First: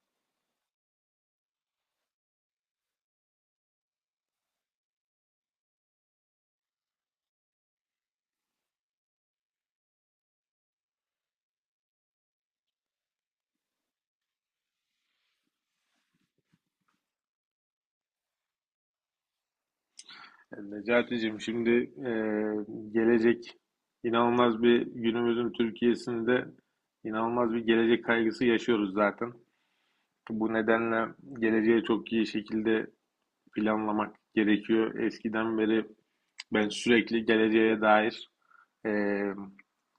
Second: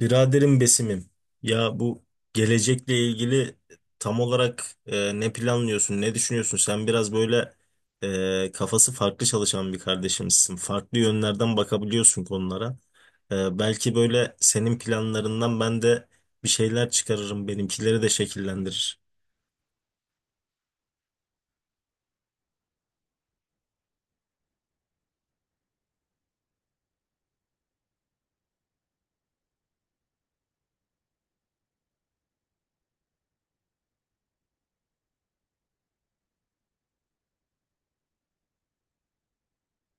Biraderim Besim'im, ya bu gelecekle ilgili tam olarak ne planlıyorsun, ne düşünüyorsun? Sen biraz böyle kafası farklı çalışan bir kardeşimsin. Farklı yönlerden bakabiliyorsun konulara. Belki böyle senin planlarından ben de bir şeyler çıkarırım, benimkileri de şekillendirir. Necati'cim şimdi e, gelecek inanılmaz bir günümüzün Türkiye'sinde inanılmaz bir gelecek kaygısı yaşıyoruz zaten. Bu nedenle geleceği çok iyi şekilde planlamak gerekiyor. Eskiden beri ben sürekli geleceğe dair e,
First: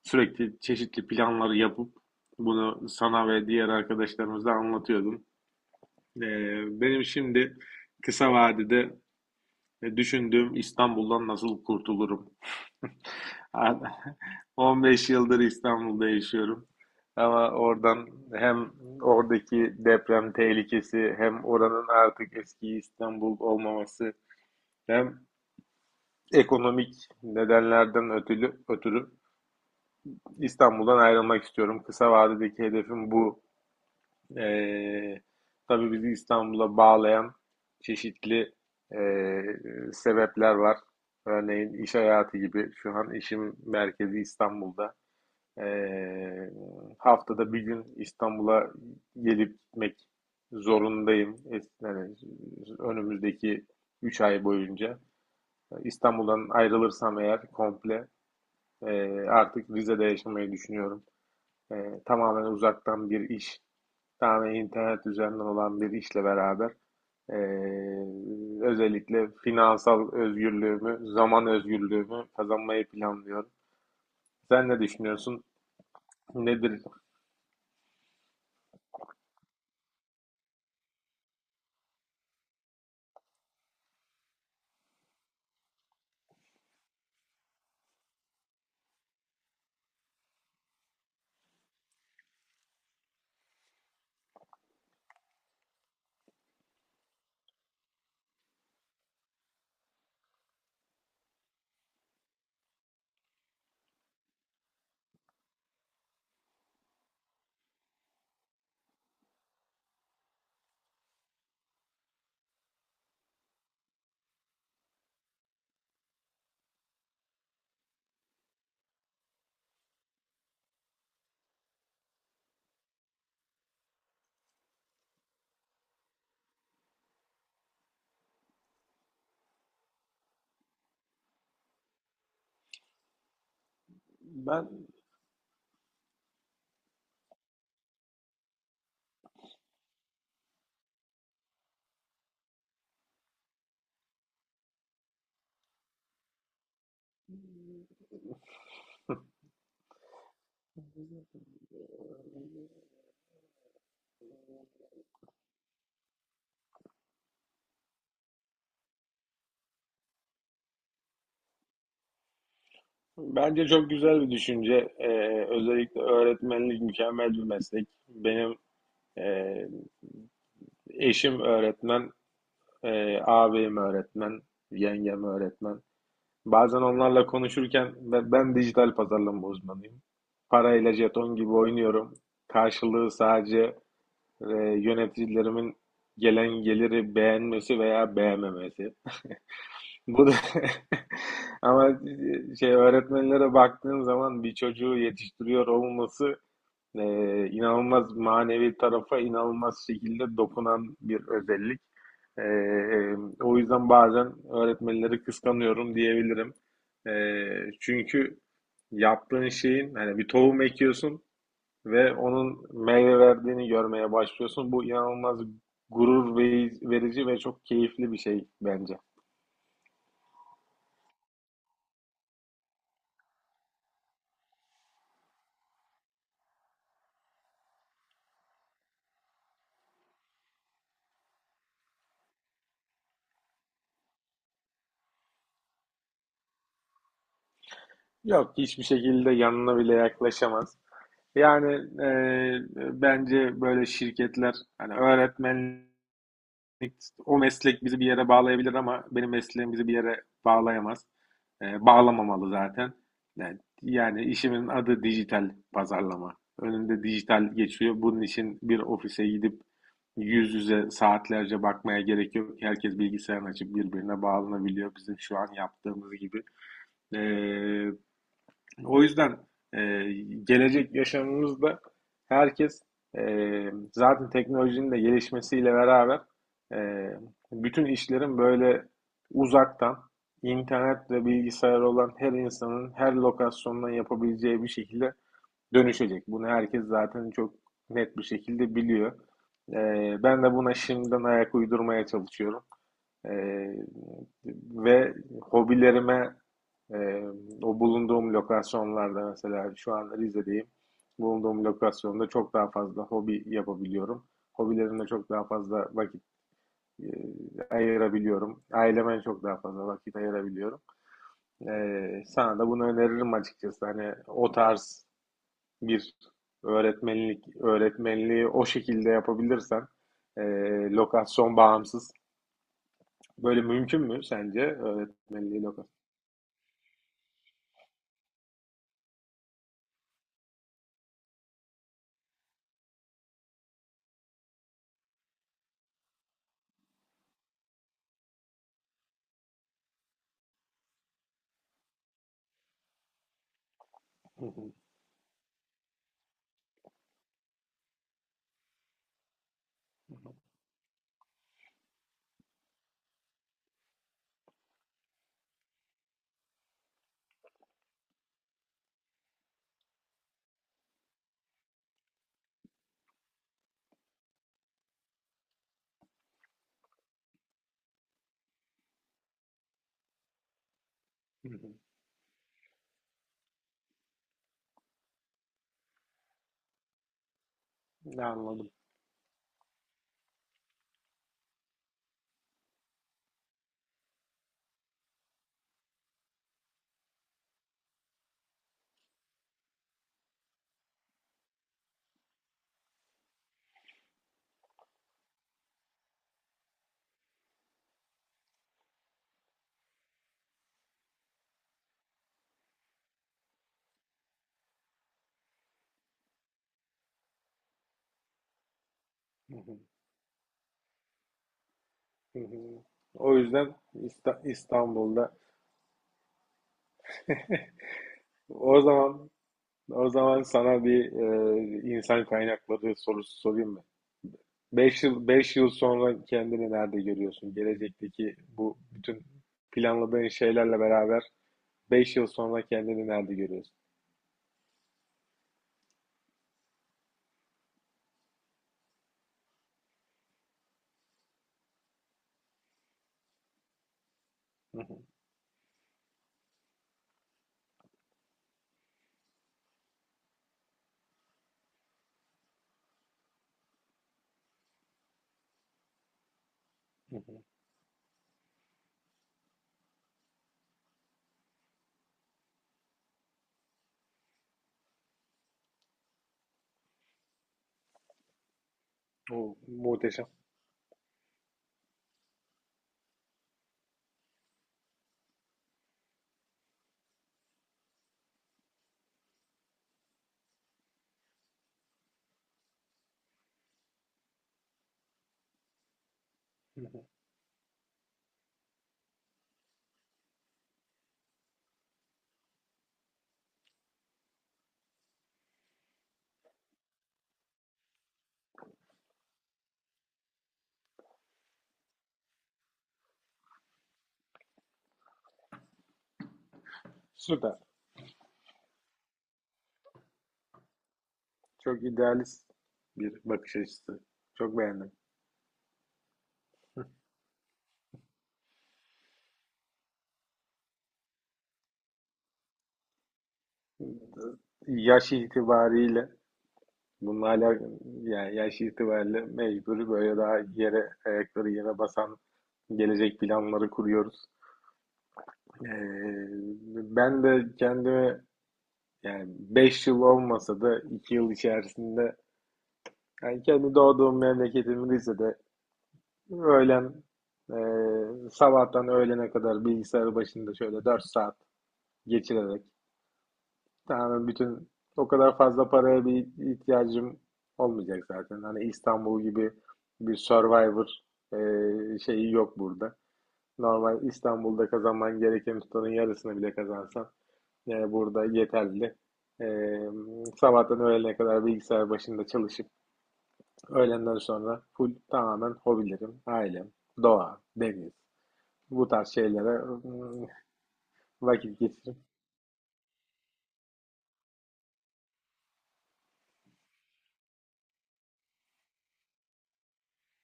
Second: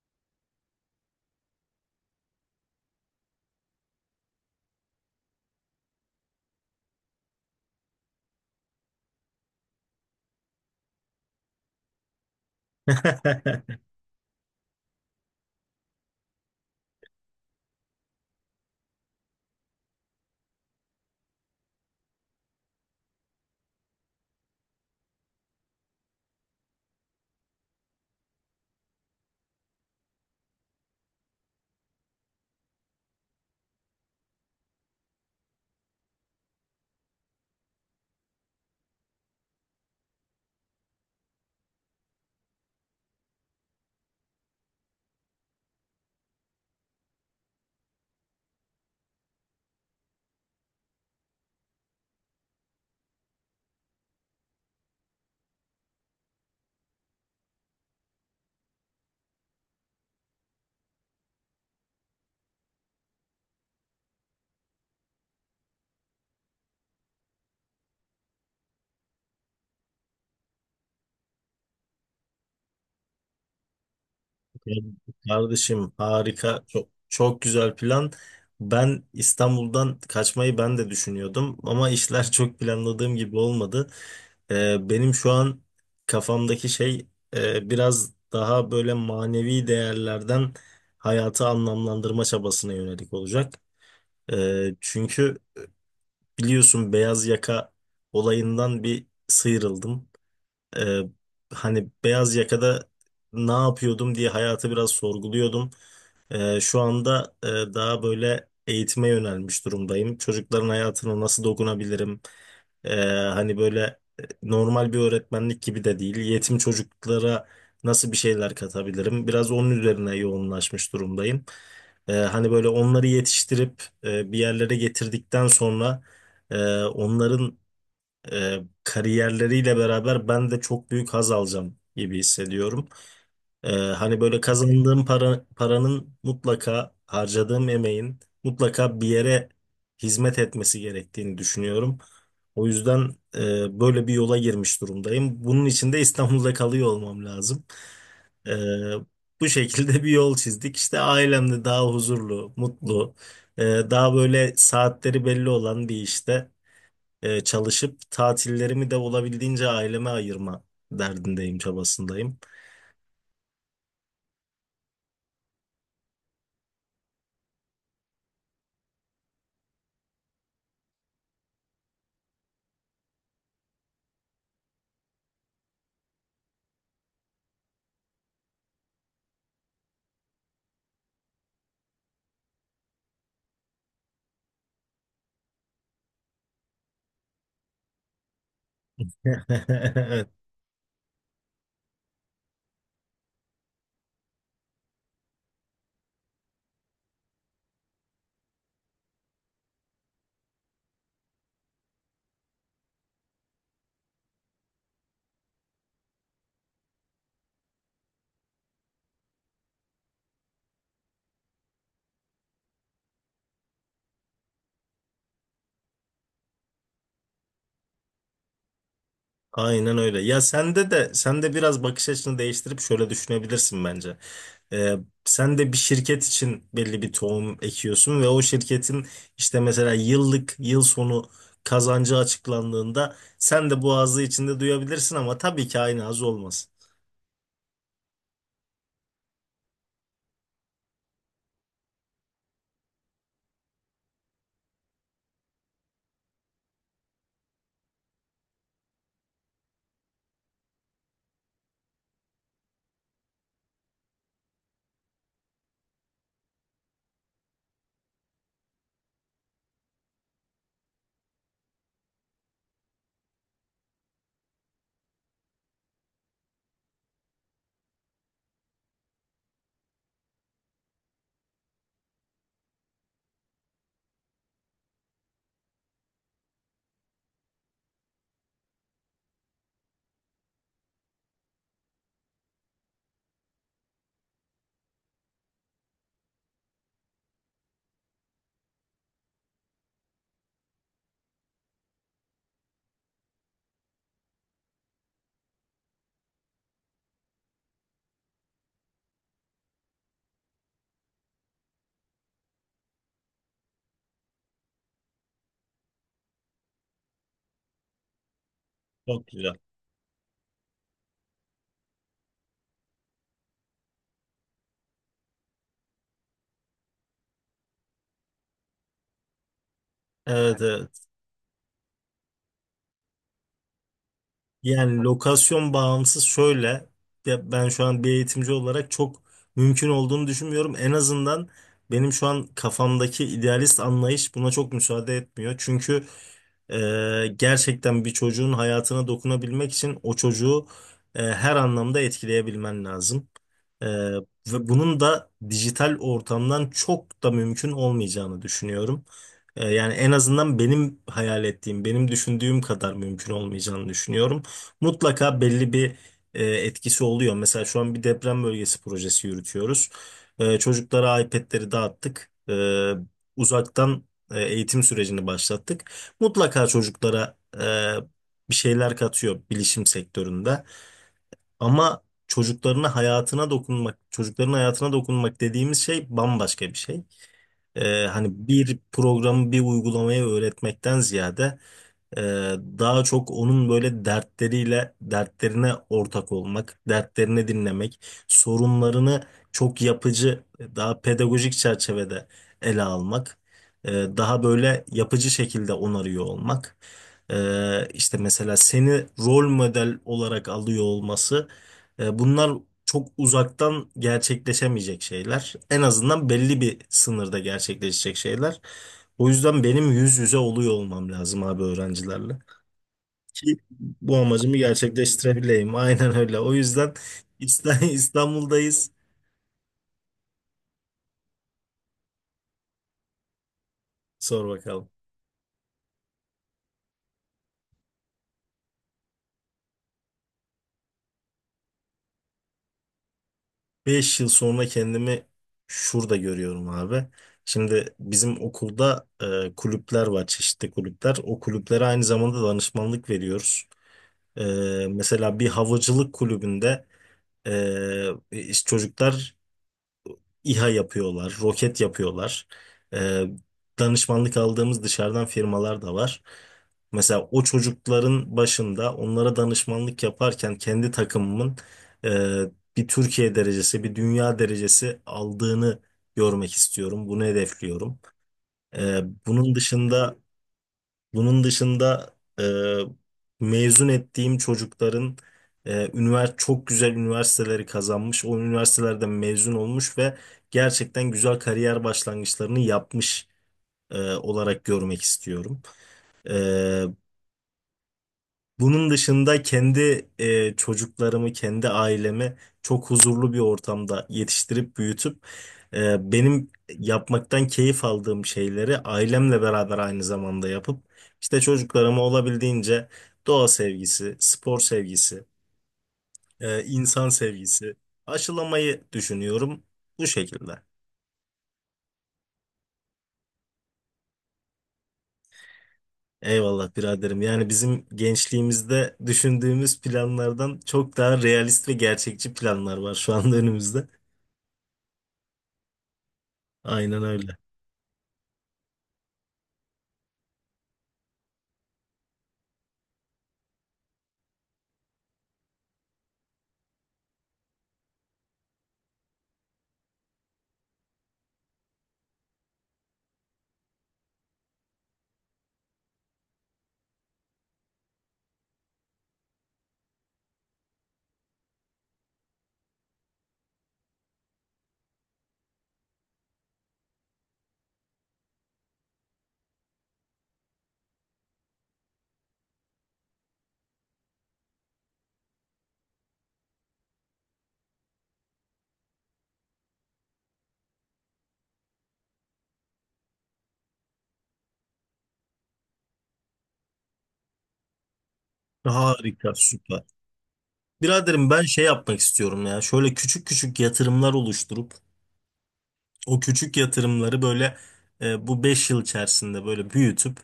sürekli çeşitli planları yapıp bunu sana ve diğer arkadaşlarımıza anlatıyordum. E, benim şimdi kısa vadede düşündüğüm İstanbul'dan nasıl kurtulurum? Abi, 15 yıldır İstanbul'da yaşıyorum. Ama oradan hem oradaki deprem tehlikesi hem oranın artık eski İstanbul olmaması hem ekonomik nedenlerden ötürü İstanbul'dan ayrılmak istiyorum. Kısa vadedeki hedefim bu. Ee, tabii bizi İstanbul'a bağlayan çeşitli ee, sebepler var. Örneğin iş hayatı gibi. Şu an işim merkezi İstanbul'da. Ee, haftada bir gün İstanbul'a gelip gitmek zorundayım. Yani önümüzdeki 3 ay boyunca. İstanbul'dan ayrılırsam eğer komple e, artık Rize'de yaşamayı düşünüyorum. Tamamen uzaktan bir iş, tamamen internet üzerinden olan bir işle beraber e, özellikle finansal özgürlüğümü, zaman özgürlüğümü kazanmayı planlıyorum. Sen Ya ne düşünüyorsun? kardeşim, harika, Nedir? çok çok güzel plan. Ben İstanbul'dan kaçmayı ben de düşünüyordum ama işler çok planladığım gibi olmadı. Benim şu an kafamdaki şey biraz daha böyle manevi değerlerden hayatı anlamlandırma çabasına yönelik olacak. Çünkü biliyorsun, beyaz yaka olayından bir sıyrıldım. Ee, Hani beyaz yakada ne yapıyordum diye hayatı biraz sorguluyordum. Şu anda daha böyle eğitime yönelmiş durumdayım. Çocukların hayatına nasıl dokunabilirim? Ee, Hani böyle normal bir öğretmenlik gibi de değil. Yetim çocuklara nasıl bir şeyler katabilirim? Biraz onun üzerine yoğunlaşmış durumdayım. Hani böyle onları yetiştirip bir yerlere getirdikten sonra onların e, kariyerleriyle beraber ben de çok büyük haz alacağım gibi hissediyorum. Hani böyle Ben kazandığım para, paranın mutlaka, harcadığım emeğin mutlaka bir yere hizmet etmesi gerektiğini düşünüyorum. O yüzden böyle bir yola girmiş durumdayım. Bunun için de İstanbul'da kalıyor olmam lazım. E, Bu şekilde bir yol çizdik. İşte ailemde daha huzurlu, mutlu, daha böyle saatleri belli olan bir işte çalışıp tatillerimi de olabildiğince aileme ayırma derdindeyim, çabasındayım. Bence çok güzel bir düşünce. Özellikle öğretmenlik mükemmel bir meslek. Benim e, eşim öğretmen, ağabeyim öğretmen, yengem öğretmen. Bazen onlarla konuşurken ben dijital pazarlama uzmanıyım. Parayla jeton gibi oynuyorum. Karşılığı sadece yöneticilerimin gelen geliri beğenmesi veya beğenmemesi. Bu Evet, da ama şey, öğretmenlere baktığın zaman bir çocuğu yetiştiriyor olması e, inanılmaz manevi tarafa inanılmaz şekilde dokunan bir özellik. E, e, o yüzden bazen öğretmenleri kıskanıyorum diyebilirim. E, çünkü yaptığın şeyin, hani bir tohum ekiyorsun ve onun meyve verdiğini görmeye başlıyorsun. Bu inanılmaz gurur verici ve çok keyifli bir şey bence. aynen öyle. Ya sende de sen de biraz bakış açını değiştirip şöyle düşünebilirsin bence. E, Sen de bir şirket için belli bir tohum ekiyorsun ve o şirketin işte mesela yıllık yıl sonu kazancı açıklandığında sen de bu ağzı içinde duyabilirsin ama tabii ki aynı haz olmaz. Yok, hiçbir şekilde yanına bile yaklaşamaz. Yani e, bence böyle şirketler, hani öğretmen, o meslek bizi bir yere bağlayabilir ama benim mesleğim bizi bir yere bağlayamaz. Bağlamamalı zaten. Yani işimin adı dijital pazarlama. Önünde dijital geçiyor. Bunun için bir ofise gidip yüz yüze saatlerce bakmaya gerek yok. Herkes bilgisayarını açıp birbirine bağlanabiliyor. Bizim şu an yaptığımız gibi. Ee, o yüzden e, gelecek yaşamımızda herkes, e, zaten teknolojinin de gelişmesiyle beraber, e, bütün işlerin böyle uzaktan, internet ve bilgisayar olan her insanın her lokasyondan yapabileceği bir şekilde dönüşecek. Bunu herkes zaten çok net bir şekilde biliyor. E, ben de buna şimdiden ayak uydurmaya çalışıyorum. Ee, ve hobilerime, e, o bulunduğum lokasyonlarda, mesela şu an Rize'deyim. Bulunduğum lokasyonda çok daha fazla hobi yapabiliyorum. Hobilerimle çok daha fazla vakit e, ayırabiliyorum. Aileme Çok çok güzel. daha fazla vakit ayırabiliyorum. Sana da bunu öneririm açıkçası. Hani o tarz bir öğretmenlik, öğretmenliği o şekilde yapabilirsen e, Evet, evet. lokasyon bağımsız. Böyle mümkün mü sence Yani öğretmenliği lokasyon loka? bağımsız şöyle, ya ben şu an bir eğitimci olarak çok mümkün olduğunu düşünmüyorum. En azından benim şu an kafamdaki idealist anlayış buna çok müsaade etmiyor. Çünkü gerçekten bir çocuğun hayatına dokunabilmek için o çocuğu her anlamda etkileyebilmen lazım. Ee, Hı Ve hı, bunun da dijital ortamdan çok da mümkün olmayacağını düşünüyorum. Yani en hı azından benim hayal ettiğim, benim düşündüğüm kadar mümkün olmayacağını düşünüyorum. Mutlaka belli bir etkisi oluyor. Mesela şu an bir deprem bölgesi projesi yürütüyoruz. Çocuklara iPad'leri dağıttık. Uzaktan eğitim sürecini başlattık, mutlaka çocuklara bir şeyler katıyor bilişim sektöründe. hı. Ama çocukların hayatına dokunmak dediğimiz şey bambaşka bir şey. Ne Hani anladım. bir programı, bir uygulamayı öğretmekten ziyade ee, daha çok onun böyle dertleriyle, dertlerine ortak olmak, dertlerini dinlemek, sorunlarını çok yapıcı, daha pedagojik çerçevede ele almak, ee, daha böyle yapıcı şekilde onarıyor olmak. İşte mesela seni rol model olarak alıyor olması, bunlar çok uzaktan gerçekleşemeyecek şeyler. En azından belli bir sınırda gerçekleşecek şeyler. O Hı yüzden hı, benim yüz yüze oluyor olmam lazım abi, öğrencilerle. hı hı. O Ki yüzden bu amacımı İstanbul'da gerçekleştirebileyim. Aynen öyle. O yüzden İsta- o İstanbul'dayız. zaman o zaman sana bir insan kaynakları sorusu sorayım mı? Sor bakalım. Beş yıl sonra kendini nerede görüyorsun? Gelecekteki bu bütün planladığın şeylerle beraber 5 yıl sonra kendini nerede görüyorsun? 5 yıl sonra kendimi şurada görüyorum abi. Şimdi bizim okulda kulüpler var, çeşitli kulüpler. O kulüplere aynı zamanda danışmanlık veriyoruz. E, Hı hı, Mesela bir havacılık kulübünde e, işte çocuklar İHA yapıyorlar, roket yapıyorlar. Ee, Danışmanlık aldığımız dışarıdan firmalar da var. hı Mesela o hı. çocukların başında onlara danışmanlık yaparken kendi takımımın e, bir Türkiye derecesi, bir dünya derecesi aldığını görmek istiyorum. Bunu hedefliyorum. Ee, bunun O dışında muhteşem. bunun dışında mezun ettiğim çocukların çok güzel üniversiteleri kazanmış, o üniversitelerden mezun olmuş ve gerçekten güzel kariyer başlangıçlarını yapmış olarak görmek istiyorum. Hı E, hı. Bunun dışında kendi çocuklarımı, kendi ailemi çok huzurlu bir ortamda yetiştirip büyütüp benim yapmaktan keyif aldığım şeyleri ailemle beraber aynı zamanda yapıp işte çocuklarıma olabildiğince doğa sevgisi, spor sevgisi, insan Süper. sevgisi aşılamayı düşünüyorum bu şekilde. Çok idealist bir bakış açısı. Çok beğendim. Eyvallah biraderim. Yani bizim gençliğimizde düşündüğümüz planlardan çok daha realist ve gerçekçi planlar var şu anda önümüzde. Yaş itibariyle Aynen bununla öyle. alakalı, yani yaş itibariyle mecburi böyle, daha ayakları yere basan gelecek planları kuruyoruz. Ee, ben de kendimi, yani 5 yıl olmasa da 2 yıl içerisinde, yani kendi doğduğum memleketimin de, öğlen, e, sabahtan öğlene kadar bilgisayar başında şöyle 4 saat geçirerek. Yani, bütün o kadar fazla paraya bir ihtiyacım olmayacak zaten. Hani İstanbul gibi bir Survivor şeyi yok burada. Normal İstanbul'da kazanman gereken tutanın yarısını bile kazansan burada yeterli. E, sabahtan öğlene kadar bilgisayar başında çalışıp öğlenden sonra full, tamamen hobilerim, ailem, doğa, deniz, bu tarz Harika, şeylere süper. mm, Biraderim, ben vakit şey geçirip. yapmak istiyorum ya. Şöyle küçük küçük yatırımlar oluşturup o küçük yatırımları böyle bu 5 yıl içerisinde böyle büyütüp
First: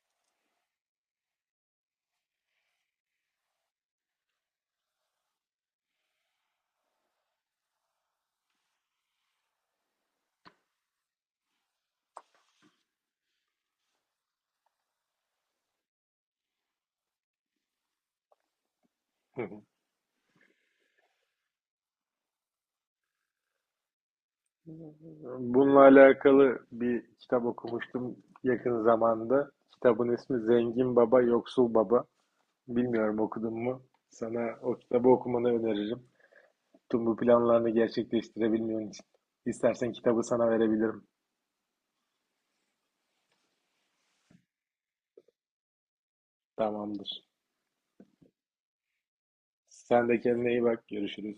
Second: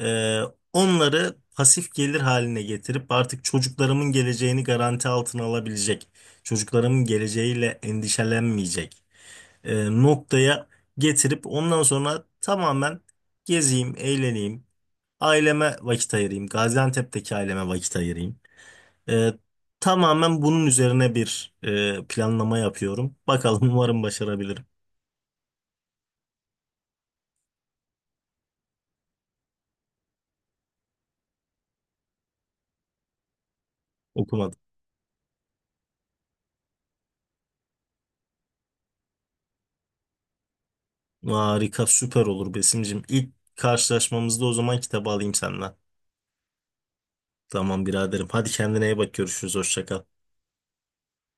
e, onları pasif gelir haline getirip artık çocuklarımın geleceğini garanti altına alabilecek, çocuklarımın geleceğiyle endişelenmeyecek noktaya getirip ondan sonra tamamen gezeyim, eğleneyim, aileme vakit ayırayım, Gaziantep'teki aileme vakit ayırayım. Ee, Tamamen bunun üzerine bir planlama yapıyorum. Bakalım, umarım başarabilirim. Bununla alakalı bir kitap okumuştum yakın zamanda. Kitabın ismi Zengin Baba, Yoksul Baba. Bilmiyorum, okudun mu? Sana Okumadım. o kitabı okumanı öneririm. Tüm bu planlarını gerçekleştirebilmen için. İstersen kitabı sana verebilirim. Harika, süper olur Besim'cim. İlk karşılaşmamızda o zaman kitabı alayım senden. Tamamdır. Tamam biraderim. Hadi kendine iyi bak. Görüşürüz. Hoşça kal. Sen de kendine iyi bak. Görüşürüz.